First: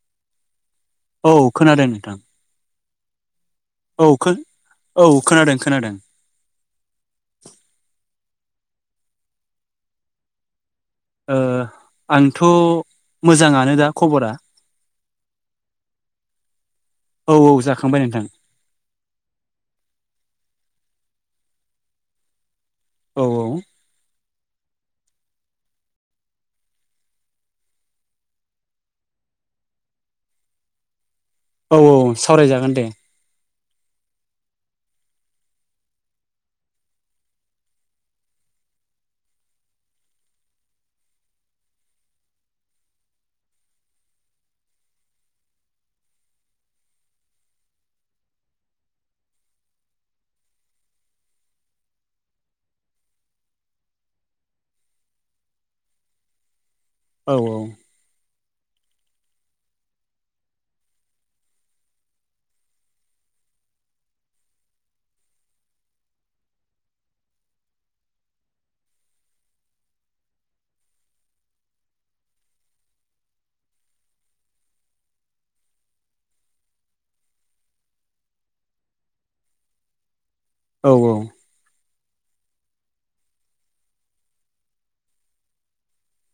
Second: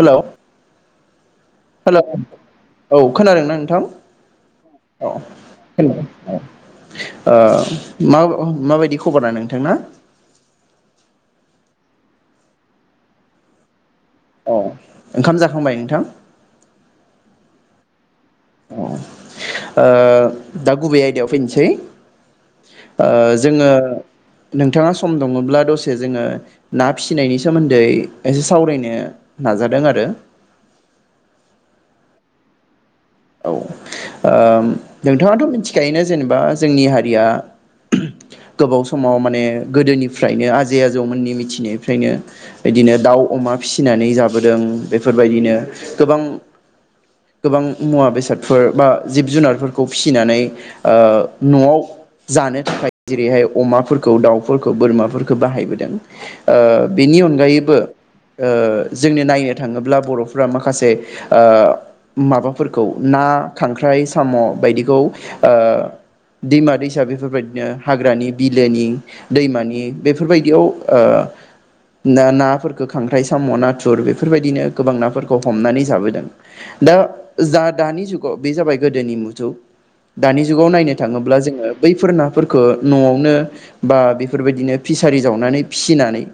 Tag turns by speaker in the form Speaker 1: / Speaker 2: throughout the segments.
Speaker 1: हेल'
Speaker 2: औ खोनादों नोंथां
Speaker 1: औ खोनादों ना नों? थां
Speaker 2: औ खो
Speaker 1: औ
Speaker 2: खोनादों खोनादों
Speaker 1: हेलौ औ ओ [unintelligible] अ माबायदि खबारा नोंथांना
Speaker 2: ओ आंथ' मोजाङानो दा खबरा
Speaker 1: अ ओंखाम जाखांबाय नोंथां
Speaker 2: खांबाय नोंथां
Speaker 1: अ ओ दा गुबै आयदायाव फैनोसै ओ
Speaker 2: औ औ
Speaker 1: जोङो नोंथाङा सम दङब्ला दसे जोङो ना फिसिनायनि सोमोन्दै एसे सावरायनो नाजादों आरो
Speaker 2: औ औ सावरायजागोन दे।
Speaker 1: औ ओ नोंथाङाथ' मिथिखायोना जेनेबा जोंनि हारिया गोबाव समाव माने गोदोनिफ्रायनो आजै आजौमोननि मिथिनायनिफ्रायनो बिदिनो दाउ अमा फिसिनानै जाबोदों। बेफोरबायदिनो गोबां गोबां मुवा बेसादफोर बा जिब जुनारफोरखौ फिसिनानै ओ न'आव जानो थाखाय जेरैहाय अमाफोरखौ दाउफोरखौ बोरमाफोरखौ बाहायबोदों। ओ बेनि
Speaker 2: औ
Speaker 1: अनगायैबो ओ जोंनो नायनो थाङोब्ला बर'फोरा माखासे ओ माबा फोरखौ ना, खांख्राइ, साम'' बायदिखौ ओ दैमा दैसा बेफोरबायदिनो हाग्रानि बिलोनि दैमानि बेफोरबायदियाव ओ ना-नाफोरखौ खांख्राइ साम' नाथुर बेफोरबायदिनो गोबां नाफोरखौ हमनानै जाबोदों। दा जा दानि जुगाव बे जाबाय गोदोनि मुजौ दानि जुगाव
Speaker 2: औ
Speaker 1: नायनो थाङोब्ला जोङो बैफोर नाफोरखौ न'आवनो बा बेफोरबायदिनो फिसारि जावनानै फिसिनानै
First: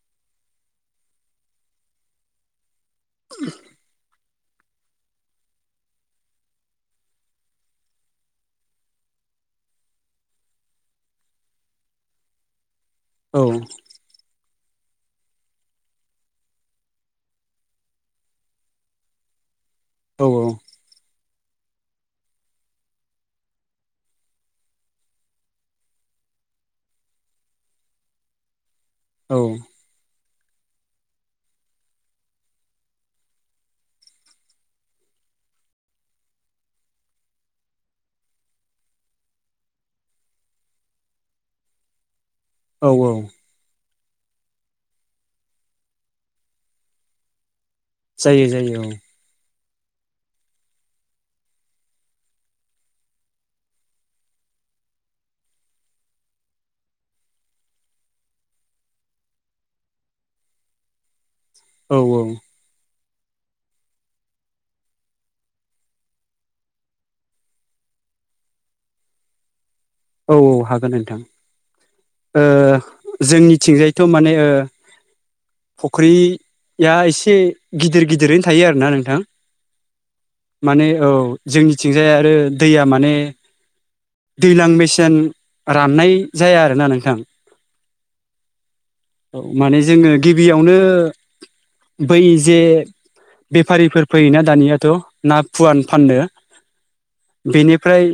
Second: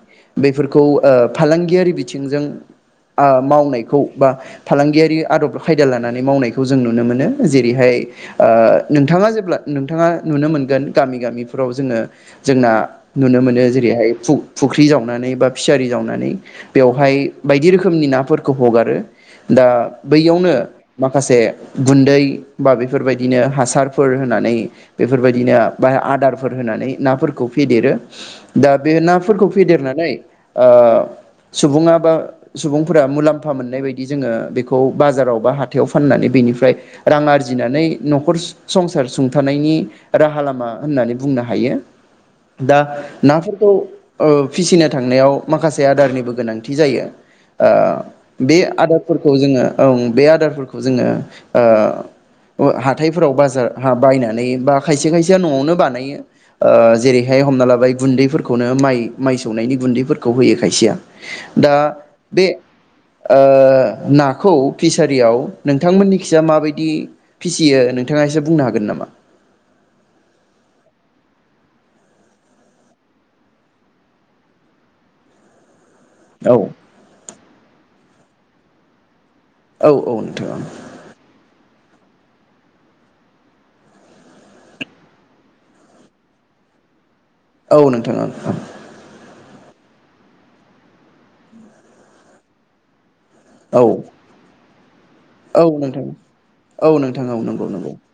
Speaker 1: बेफोरखौ ओ फालांगियारि बिथिंजों ओ मावनायखौ बा फालांगियारि आदब खायदा लानानै मावनायखौ जों नुनो मोनो। जेरैहाय ओ नोंथाङा जेब्ला नोंथाङा नुनो मोनगोन गामि गामिफ्राव जोङो जोंना
Speaker 2: औ
Speaker 1: नुनो मोनो जेरैहाय फु-फु फुख्रि जावनानै बा फिसारि जावनानै बेवहाय बायदि रोखोमनि नाफोरखौ हगारो। दा बैयावनो माखासे गुन्दै बा बेफोरबायदिनो हासारफोर होनानै बेफोरबायदिनो बा आदारफोर होनानै नाफोरखौ फेदेरो। दा बे
Speaker 2: औ
Speaker 1: नाफोरखौ फेदेरनानै ओ सुबुङा बा सुबुंफोरा मुलाम्फा मोननाय बायदि जोङो बेखौ बाजाराव बा हाथायाव फाननानै बेनिफ्राय रां आरजिनानै न'खर स-संसार सुंथानायनि राहा लामा होननानै बुंनो हायो। बा दा
Speaker 2: औ औ
Speaker 1: ना फोरखौ ओ फिसिनो थांनायाव माखासे आदारनिबो गोनांथि जायो। ओ
Speaker 2: जायो
Speaker 1: बे
Speaker 2: जायो औ
Speaker 1: आदबफोरखौ जोङो ओं बे आद दारफोरखौ जोङो ओ हाथाइफोराव बाजार बायनानै बा खायसे खायसेया न'आवनो बानायो। ओ जेरैहाय हमना लाबाय गुन्दैफोरखौनो माइ माइ सौनायनि गुन्दैफोरखौ होयो खायसेया दा
Speaker 2: औ
Speaker 1: बे ओ नाखौ फिस सारियाव नोंथांमोननि खिजा माबायदि फिसियो नोंथाङा एसे बुंनो हागोन नामा?
Speaker 2: औ औ हागोन नोंथां ओ जोंनिथिंजायथ' माने ओ फुख्रि
Speaker 1: औ
Speaker 2: या एसे गिदिर गिदिरैनो थायो आरो ना नोंथां।
Speaker 1: औ औ नोंथां
Speaker 2: माने औ जोंनि थिंजाय आरो दैया माने दैज्लां मेसे सें राननाय जाया आरोना नोंथां।
Speaker 1: औ नोंथां ओं।
Speaker 2: औ माने जोङो गिबियावनो बै जे
Speaker 1: औ
Speaker 2: बेफारिफोर फैयोना दानिया त ना फुवान
Speaker 1: नोंथां
Speaker 2: फाननो।
Speaker 1: औ नोंथां औ नंगौ नंगौ
Speaker 2: बेनिफ्राय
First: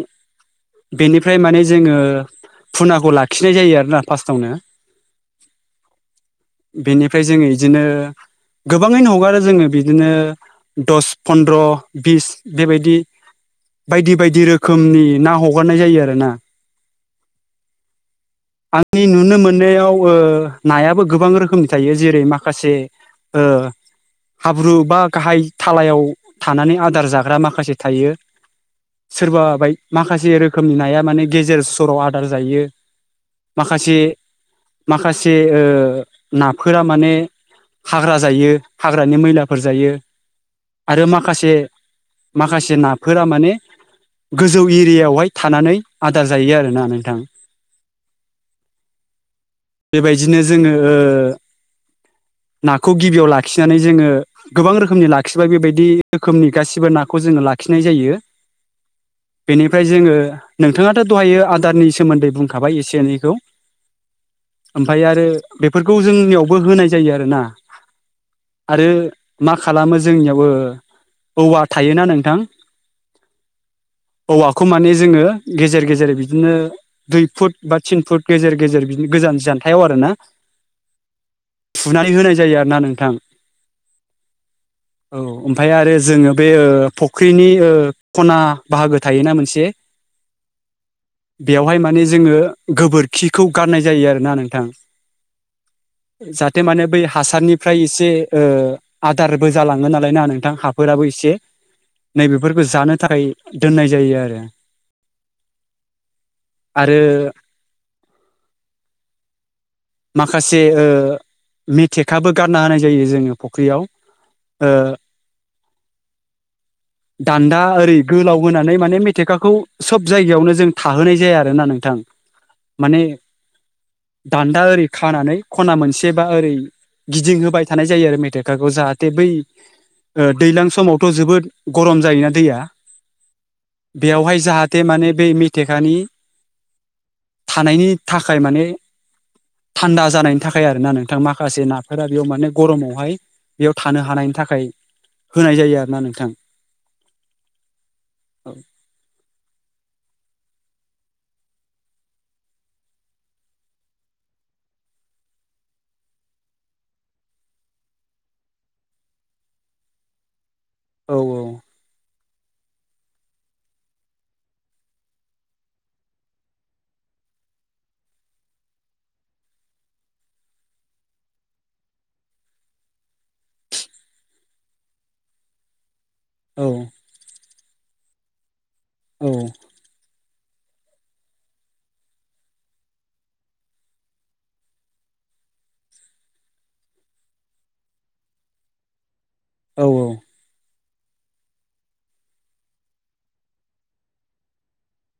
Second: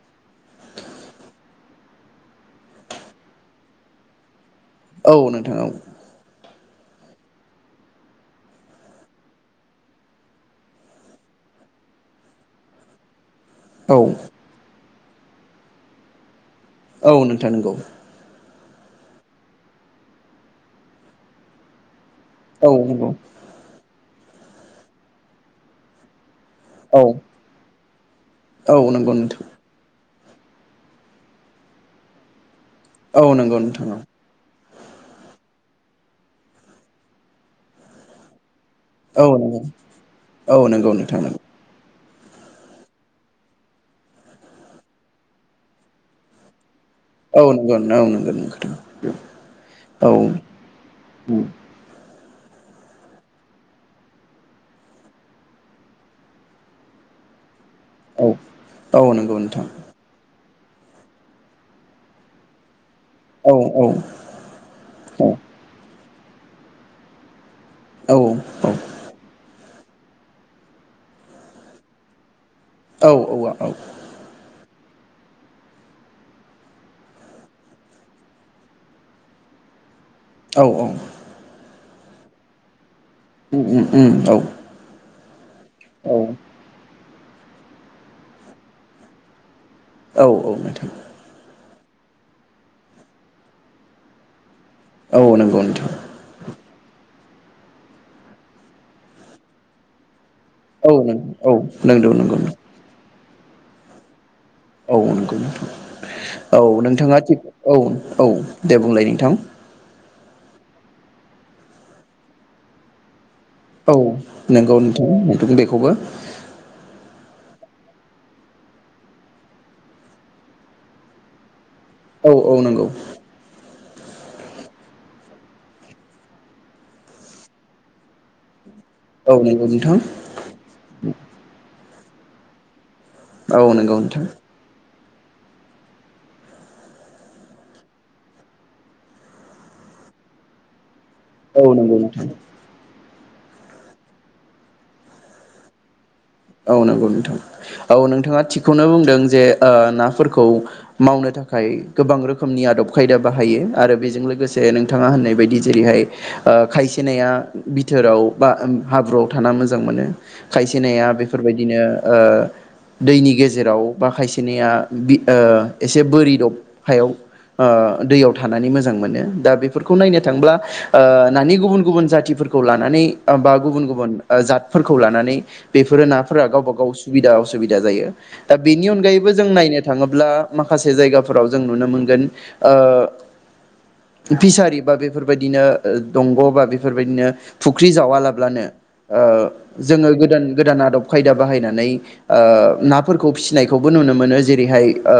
Speaker 2: बेनिफ्राय माने जोङो फुनाखौ लाखिनाय जायो आरोना फार्स्टावनो।
Speaker 1: औ नोंथां औ।
Speaker 2: बेनिफ्राय जोंङो बिदिनो गोबाङैनो हगारो जोंङो बिदिनो दस फनन्द्र बिस बेबायदि
Speaker 1: औ
Speaker 2: बायदि बायदि रोखोमनि ना हगारनाय जायो आरो ना
Speaker 1: औ नोंथां नंगौ
Speaker 2: आंनि नुनो मोननायाव ओ नायाबो गोबां रोखोमनि थायो जेरै
Speaker 1: औ
Speaker 2: माखासे
Speaker 1: नंगौ
Speaker 2: ओ हाब्रु बा गाहाय थालायाव थानानै
Speaker 1: औ
Speaker 2: आदार जाग्रा माखासे थायो
Speaker 1: औ नंगौ
Speaker 2: सोरबा
Speaker 1: नोंथां
Speaker 2: बाय माखासे रोखोमनि नाया माने गेजेर सराव आदार जायो
Speaker 1: औ नंगौ नोंथां औ
Speaker 2: माखासे माखासे जे ओनाफोरा माने हाग्रा जायो हाग्रानि
Speaker 1: औ
Speaker 2: मैलाफोर
Speaker 1: नंगौ
Speaker 2: जायो
Speaker 1: औ नंगौ
Speaker 2: आरो
Speaker 1: नोंथां नंगौ
Speaker 2: माखासे माखासे नाफोरा माने गोजौ एरियायावहाय थानानै आदार जायो आरोना नों
Speaker 1: औ नंगौ [inaudible]
Speaker 2: बेबायजिनो जोंङो ओ। नाखौ गिबियाव लाखिनानै जोंङो गोबां रोखोमनि लाखिबाय बेबायदि रोखोमनि गासिबो नाखौ जोंङो लाख खिनाय जायो
Speaker 1: औ औ नंगौ नोंथां
Speaker 2: बेनिफ्राय जोंङो। नोंथाङाथ दहायायो आदारनि सोमोन्दै बुंखाबाय एस सेनैखौ
Speaker 1: औ औ
Speaker 2: ओमफाय आरो बेफोरखौ। जोंनियावबो होनाय जायो आरोना।
Speaker 1: औ
Speaker 2: आरो मा खालामो जोंनियावबो औवा थायोना नोंथां।
Speaker 1: औ औवा औ।
Speaker 2: खुमानि जोंङो गेजेर-गेजेर बिदिनो दुइ फुट बा थिन फुट गेजेर-गेजेर बिदि गोजान जानथायाव आरो ना।
Speaker 1: औ-औ।
Speaker 2: फुनानै होनाय जायो आरो ना नोंथां।
Speaker 1: उम-उम औ।
Speaker 2: औ। ओमफाय आरो जोंङो बे ओ। फुख्रिनि ओ खना बाहागो थायोना मोनसे।
Speaker 1: औ-औ मेथाम।
Speaker 2: बेवहाय माने जोंङो गोबोरखिखौ गारनाय जायो आरोना नोंथां।
Speaker 1: औ नंगौ नोंथां।
Speaker 2: जाहाथे माने बै हा हासारनिफ्राय एसे ओ आदारबो जालाङो नालाय ना नों थां
Speaker 1: औ
Speaker 2: हाफोराबो एसे
Speaker 1: नंगौ नंगौ
Speaker 2: नैबेफोरखौ जानो थाखाय। दोननाय जायो आरो।
Speaker 1: औ नंगौ नोंथां औ
Speaker 2: आरो
Speaker 1: नोंथाङा थिख औ औ। दे बुंलाय नोंथां।
Speaker 2: माखासे ओ मेथेखाबो गारना होनाय जायो जोङो। फुख्रियाव
Speaker 1: औ
Speaker 2: ओ
Speaker 1: नोंगौ नोंथां नोंथां बे खौबो
Speaker 2: दान्दा ओरै गोलाव होनानै माने मेथेखाखौ सोब जायगायावनो जों थाहोनाय जाया आरोना नों
Speaker 1: औ औ नंगौ।
Speaker 2: दान्दा ओरै खानानै खना मोनसे बा ओरै गिदिंहोबाय थानाय जायो आरो मेथाइखाखौ जाहाथ थे बै
Speaker 1: औ नंगौ नोंथां
Speaker 2: ओ दैलां समावथ' जोबोद गरम जायोना दैया
Speaker 1: औ नंगौ नोंथां
Speaker 2: बेयावहाय जाहाथे माने बे मेथेखानि थानायनि थाखाय माने थान्दा जानायनि थाखाय आरोना नों थां
Speaker 1: औ
Speaker 2: माखासे
Speaker 1: नंगौ
Speaker 2: नाफोरा बेयाव
Speaker 1: नोंथां
Speaker 2: माने गरमावहाय बेयाव थानो हानायनि थाखाय होनाय जायो आरो ना नोंथां
Speaker 1: औ नंगौ नोंथां औ नोंथाङा थिगखौनो बुंदों जे ओ नाफोरखौ खौ मावनो थाखाय गोबां रोखोमनि आदब खायदा बाहायो आरो बेजों लोगोसे नोंथाङा होननाय बायदि जेरैहाय ओ खायसे नाया बिथोराव बा हाब्रुआव थाना मोजां मोनो खायसे नाया
Speaker 2: औ
Speaker 1: बे फोरबायदिनो ओ दैनि गेजेराव बा खायसेनिया बि ओ एसे बोरि दब हायाव ओ दैयाव थानानै मोजां मोनो दा बेफोरखौ नायनो थांब्ला ओ नानि गुबुन गुबुन जाथिफोरखौ लानानै बा गुबुन गुबुन जातफोरखौ लानानै बेफोरो ना फोरा
Speaker 2: औ
Speaker 1: गावबा गाव सुबिदा असुबिदा जायो। दा बेनि
Speaker 2: औ
Speaker 1: अनगायैबो जों नायनो थाङोब्ला माखासे जायगाफोराव जों नुनो मोनगोन ओ फिसारि बा बेफोरबायदिनो दंग' बा बेफोरबायदिनो फुख्रि जावालाब्लानो ओ
Speaker 2: औ
Speaker 1: जोङो गोदान गोदान आदब खायदा बाहायनानै ओ नाफोरखौ फिसिनायखौबो नुनो मोनो जेरैहाय ओ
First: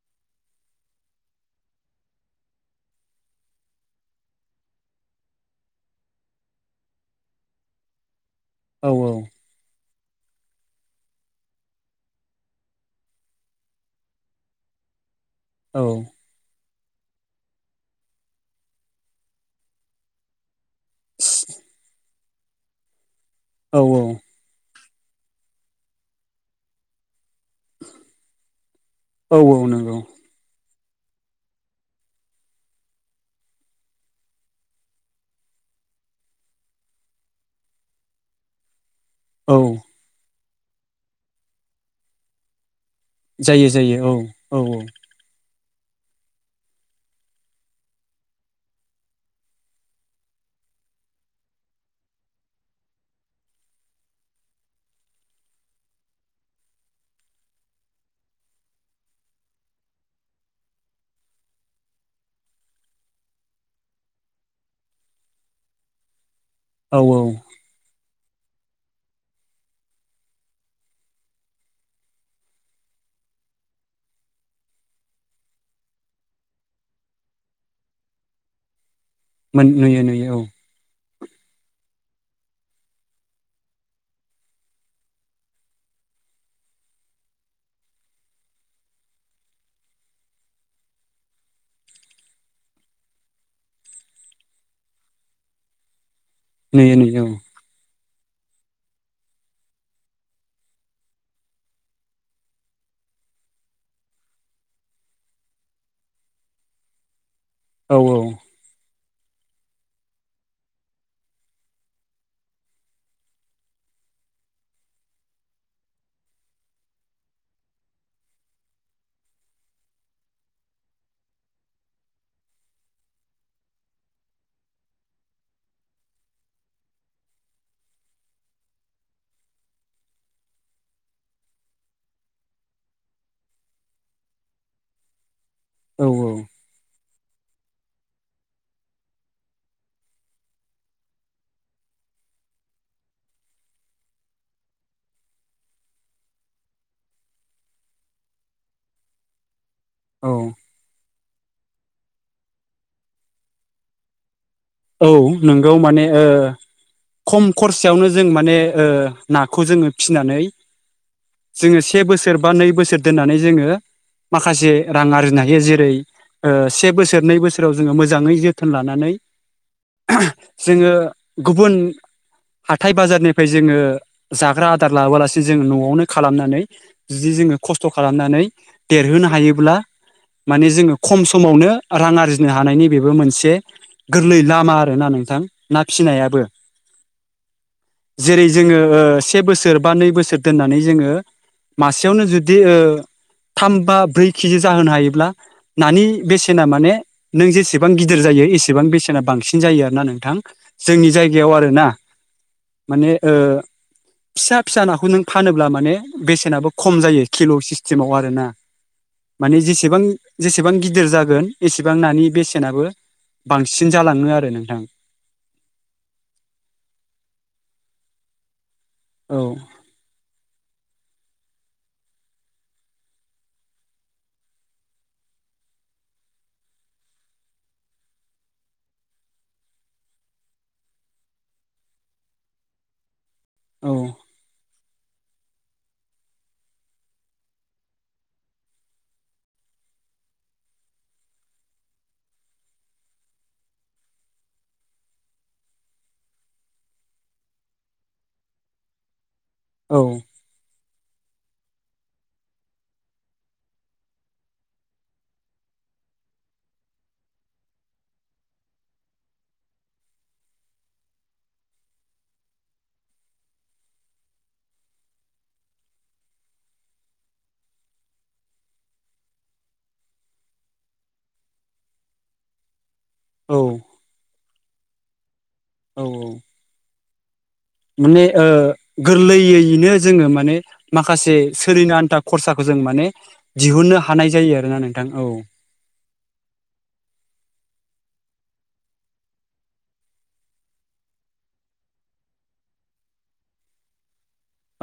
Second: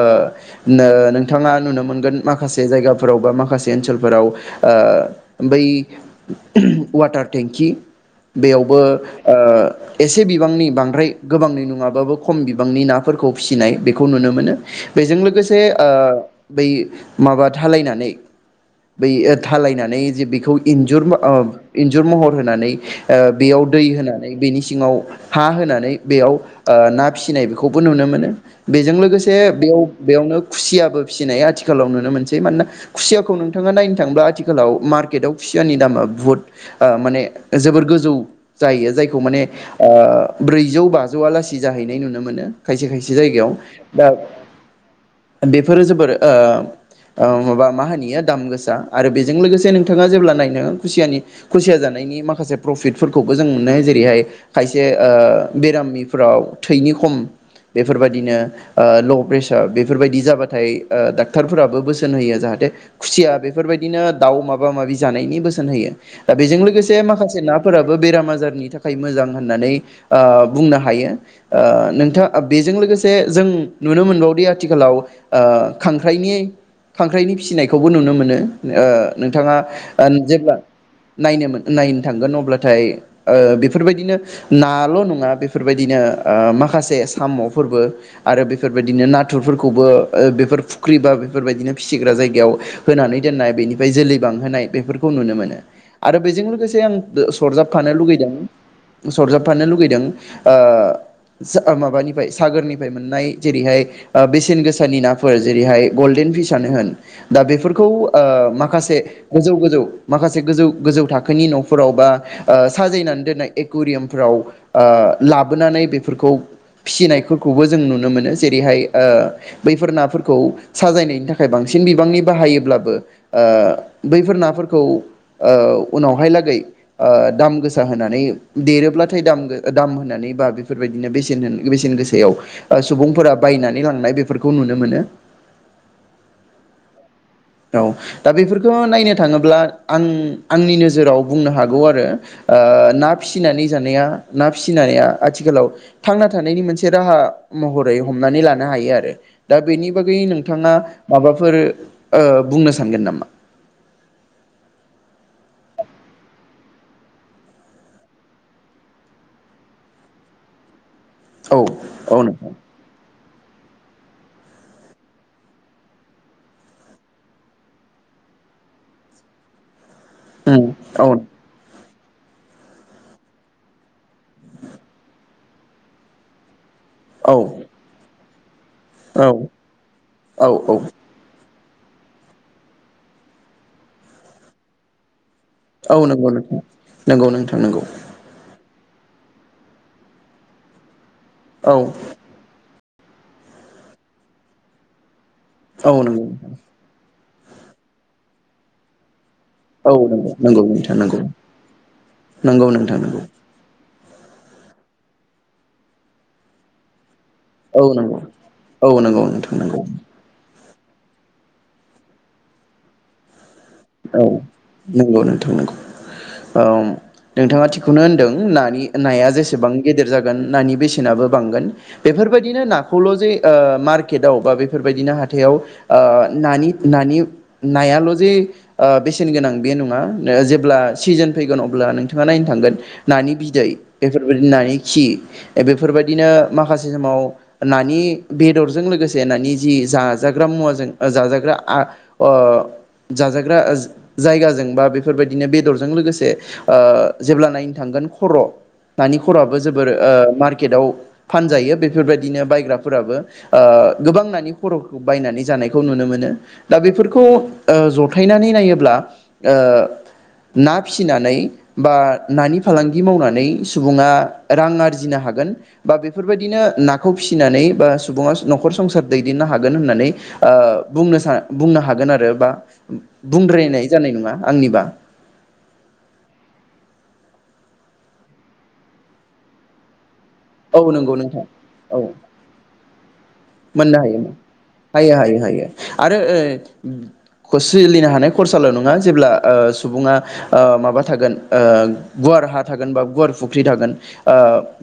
Speaker 1: नो नोंथाङा नुनो मोनगोन माखासे जायगाफोराव बा माखासे ओनसोलफोराव ओ बै वाटार टेंकि बेयावबो
Speaker 2: औ
Speaker 1: ओ एसे बिबांनि बांद्राय गोबांनि नङाबाबो खम बिबांनि नाफोरखौ फिसिनाय बेखौ नुनो मोनो बेजों लोगो गोसे
Speaker 2: औ
Speaker 1: ओ बै माबा थालायनानै बै ओ थालायनानै जे बेखौ इन्जुर ओ इन्जुर महर होनानै ओ बेयाव दै
Speaker 2: औ
Speaker 1: होनानै बिनि सिङाव [inaudible] हा होनानै बेयाव ओ ना फिसिनाय बेखौबो नुनो मोनो। बेजों
Speaker 2: औ
Speaker 1: लोगोसे बेयाव
Speaker 2: नंगौ
Speaker 1: बेयावनो खुसिया फिसिनाय आथिखालाव नुनो मोनसै मानोना खुसियाखौ नोंथाङा नायनो थाब्ला आथिखालाव मार्केटआव खुसियानि दामा बुहुत माने जोबोर गोजौ जायो जाय खौ माने
Speaker 2: औ
Speaker 1: ओ ब्रैजौ बाजौआ लासि जाहैनाय नुनो मोनो। खायसे-खायसे जायगायाव
Speaker 2: जायो जायो
Speaker 1: दा
Speaker 2: औ औ
Speaker 1: बे फोरो जोबोर ओ ओ माबा मा होनो बेयो दाम गोसा आरो बेजों लोगोसे नोंथाङा जेब्ला नायनो खुसियानि खुसिया जानायनि माखासे प्रफिटफोरखौबो जों मोननो जेरैहाय खायसे ओ बेरामिफ्राव थैनि खम बेफोरबायदिनो ओ ल' प्रेसार बेफोरबायदि जाबाथाय ओ डाक्टरफोराबो बोसोन होयो जाहाथे खुसिया बेफोरबायदिनो दाउ माबा माबि जानायनि बोसोन होयो। दा बेजों लोगोसे
Speaker 2: औ
Speaker 1: माखासे नाफोराबो बेरामा बाजारनि थाखाय मोजां होननानै ओ बुंनो हायो ओ नोंथां बेजों लोगोसे जों नुनो मोनबावोदि आथिखालाव ओ खांख्राइनि खांख्राइनि फिसिनायखौबो नुनो मोनो ओ नोंथाङा
Speaker 2: मोन नुयो
Speaker 1: ओ
Speaker 2: नुयो औ
Speaker 1: जेब्ला नायनो नायनो थांगोन अब्लाथाय ओ बेफोरबायदिनो नाल' नङा बेफोरबायदिनो ओ माखासे साम'फोरबो आरो बेफोरबायदिनो नाथुरफोरखौबो बेफोर फुख्रि बा बेफोरबायदिनो फिसिग्रा जायगायाव होनानै दोननाय बेनिफ्राय जोलै बांहोनाय बेफोरखौ नुनो मोनो। आरो बेजों लोगोसे आं
Speaker 2: नुयो नुयो औ
Speaker 1: सरजाबफानो लुगै [unintelligible] सरजाबफानो लुुबैदों ओ माबानिफ्राय सागोरनिफ्राय मोननाय जेरैहाय बेसेन गोसानि नाफोर जेरैहाय गलडेन फिसनो होन दा बेफोरखौ
Speaker 2: औ
Speaker 1: ओ
Speaker 2: औ
Speaker 1: माखासे गोजौ गोजौ माखासे गोजौ गोजौ थाखोनि न'फोराव बा ओ साजायनानै दोननाय एकुवरियाम फ्राव लाबोनानै बेफोरखौ फिसिनायफोरखौबो जों नुनो मोनो ।जेरैहाय ओ बैफोर नाफोरखौ साजायनायनि थाखाय बांसिन बिबांनि बाहायोब्लाबो ओ बैफोर नाफोरखौ ओ उनावहायलागै दाम गोसा होनानै देरोब्ला दाम दाम होनानै बा बेफोरबायदिनो बेसे बेसेन गोसायाव सुबुंफोरा बायनानै लांनाय बेफोरखौ नुनो मोनो।
Speaker 2: औ औ
Speaker 1: औ दा बेफोरखौ नायनो थाङोब्ला आं आंनि नोजोराव बुंनो हागौ आरो ओ ना फिसिनानै जानाया ना फिसिनाया आथिखालाव थांना थानायनि मोनसे राहा महरै हमनानै लानो हायो आरो। दा बेनि बागै
Speaker 2: औ
Speaker 1: नोंथाङा माबा [unintelligible] ओ बुंनो सानगोन नामा?
Speaker 2: औ नोंगौ माने ओ खम खरसयावनो जों माने नाखौ जोङो फिनानै
Speaker 1: औ
Speaker 2: जोङो से
Speaker 1: औ
Speaker 2: बोसोर बा
Speaker 1: नोंथां
Speaker 2: नै बोसोर दोननानै जोङो माखासे रां आरजिनो हायो जेरै ओ से बोसोर नै बोसोराव जोङो मोजाङै जोथोन लानानै [unintelligible]
Speaker 1: उम
Speaker 2: जोङो
Speaker 1: औ
Speaker 2: गुबुन हाथाय बाजारनिफ्राय जोङो जाग्रा आदार लाबोलासिनो जोंङ न'आवनो खालामनानै बिदि जोङो
Speaker 1: औ
Speaker 2: खस्थ' खालामनानै देरहोनो
Speaker 1: औ
Speaker 2: हायोब्ला
Speaker 1: औ
Speaker 2: माने
Speaker 1: औ
Speaker 2: जोङो खम समावनो रां आरजिनो हानायनि बेबो मोनसे गोरलै लामा आरोना नोंथां। ना
Speaker 1: औ नोंगौ
Speaker 2: फिसिनायाबो
Speaker 1: नोंथां नोंगौ नोंथां नोंगौ।
Speaker 2: जेरै जोङो ओ से बोसोर बा नै बोसोर दोननानै जोङो
Speaker 1: औ
Speaker 2: मासेयावनो जुदि ओ थाम बा ब्रै केजि जाहोनो हायोब्ला
Speaker 1: औ
Speaker 2: नानि
Speaker 1: नंगौ नोंथां
Speaker 2: बेसेना माने नों जेसेबां गिदिर जायो एसेबां बेसे सेना बांसिनगोन। सिन जायो
Speaker 1: औ
Speaker 2: आरोना नोंथां
Speaker 1: नंगौ नंगौ नोंथां
Speaker 2: जोंनि
Speaker 1: नंगौ
Speaker 2: जायगायाव आरोना
Speaker 1: नंगौ नोंथां
Speaker 2: माने
Speaker 1: नंगौ
Speaker 2: ओ फिसा फिसा नाखौ नों फानोब्ला माने बेसेनाबो खम जायो। खेल'
Speaker 1: औ
Speaker 2: सिस्टेमाव
Speaker 1: नंगौ
Speaker 2: आरोना
Speaker 1: औ नंगौ नोंथां
Speaker 2: माने
Speaker 1: नंगौ
Speaker 2: जेसेबां सेबां गिदिर जागोन एसेबां नानि बेसेनाबो बांगोन।
Speaker 1: औ नोंगौ नोंथां औ नोंथाङा थिगखौनो होनदों। ओं नानि नाया
Speaker 2: औ
Speaker 1: जेसेबां गिदिर जागोन नानि बेसेनाबो बांगोन बेफोरबायदिनो नाखौल' जे ओ मार्केटआव बा बेफोरबायदिनो हाथायाव ओ नानि नानि नायाल' जे ओ बेसेन गोनां बे नङा ओ जेब्ला सिजोन फैगोन अब्ला नोंथाङा नायनो थांगोन नानि बि दै
Speaker 2: औ
Speaker 1: बेफोर बादि नानि खि बेफोरबायदिनो माखासे समाव नानि बेदरजों लोगोसे नानि जि जाजाग्रा मुवाजों जाजाग्रा आ ओ जाजा ग्रा ज जायगाजों बा बेफोरबायदिनो बेदरजों लोगोसे ओ जेब्ला नायनो थांगोन खर' नानि खरआबो जोबोर
Speaker 2: औ
Speaker 1: ओ मार्केटाव फानजायो बेफोरबायदिनो बायग्राफोराबो ओ गोबां नानि खर'फोरखौ बायनानै जानायखौ नुनो मोनो दा बेफोरखौ ओ ज थायनानै नायोब्ला ओ ना फिसिनानै बा नानि फालांगि मावनानै सुबुङा रां आरजिनो हागोन बा बेफोरबायदिनो नाखौ फिसिनानै बा सुबुङा न'खर संसार दैदेननो हागोन होननानै ओ बुंनो सा बुंनो हागोन आरो बा
Speaker 2: औ
Speaker 1: बुंद्रायनाय जानाय नङा आंनिबा
Speaker 2: औ औ। माने ओ गोरलैयैनो जोङो माने
Speaker 1: औ नंगौ
Speaker 2: माखासे
Speaker 1: नोंथां
Speaker 2: सोलिनो
Speaker 1: औ
Speaker 2: आन्था खरसाखौ जों माने दिहुननो
Speaker 1: मोननो हायो।
Speaker 2: हानाय जायो आरोना नोंथां
Speaker 1: हायो
Speaker 2: औ
Speaker 1: हायो हायो आरो ओ खस सोलिनो हानाय खरसाल' नङा जेब्ला ओ सुबुङा ओ माबा थागोन ओ गुवार हा थागोन बा गुवार फुख्रि थागोन ओ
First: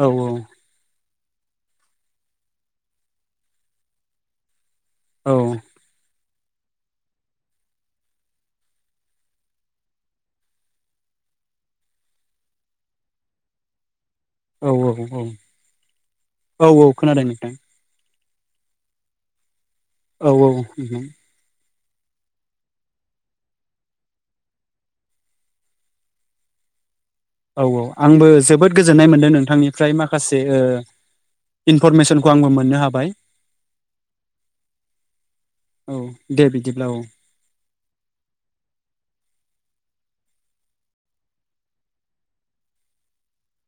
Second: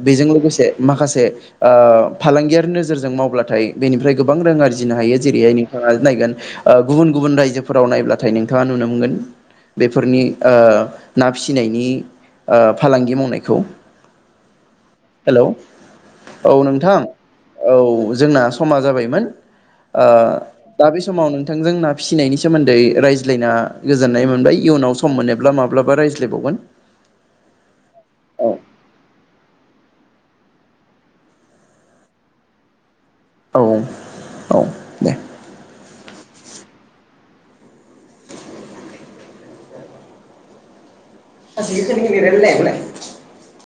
Speaker 2: औ
Speaker 1: बेजों लोगोसे माखासे ओ फालांगियारि नोजोरजों मावब्ला थाय बेनिफ्राय गोबां रां आरजि जिनो हायो
Speaker 2: औ
Speaker 1: जेरैहाय नोंथाङा नायगोन ओ गुबुन गुबुन रायजोफोराव नायब्लाथाय नोंथाङा नुनो मोनगोन बेफोरनि ओ ना फिसिनायनि ओ फालांगि मावनायखौ
Speaker 2: औ औ
Speaker 1: हेल' औ
Speaker 2: औ औ
Speaker 1: नोंथां
Speaker 2: खोनादों नोंथां
Speaker 1: औ जोंना समा जाबायमोन। ओ
Speaker 2: औ
Speaker 1: दा बे
Speaker 2: नोंथां
Speaker 1: समाव नोंथां जोंना फिसिनायनि सोमोन्दै रायज्लायना गोजोननाय मोनबाय इयुनाव सम मोनोब्ला माब्लाबा रायज्लायबावगोन।
Speaker 2: औ औ आंबो
Speaker 1: औ
Speaker 2: जोबोद गोजोननाय मोनदों नोंथांनि फ्राय माखासे ओ इनफरमेसनखौ आंबो मोननो हाबाय।
Speaker 1: औ औ औ दे।
Speaker 2: औ दे बिदिब्ला औ
Speaker 1: [unintelligible]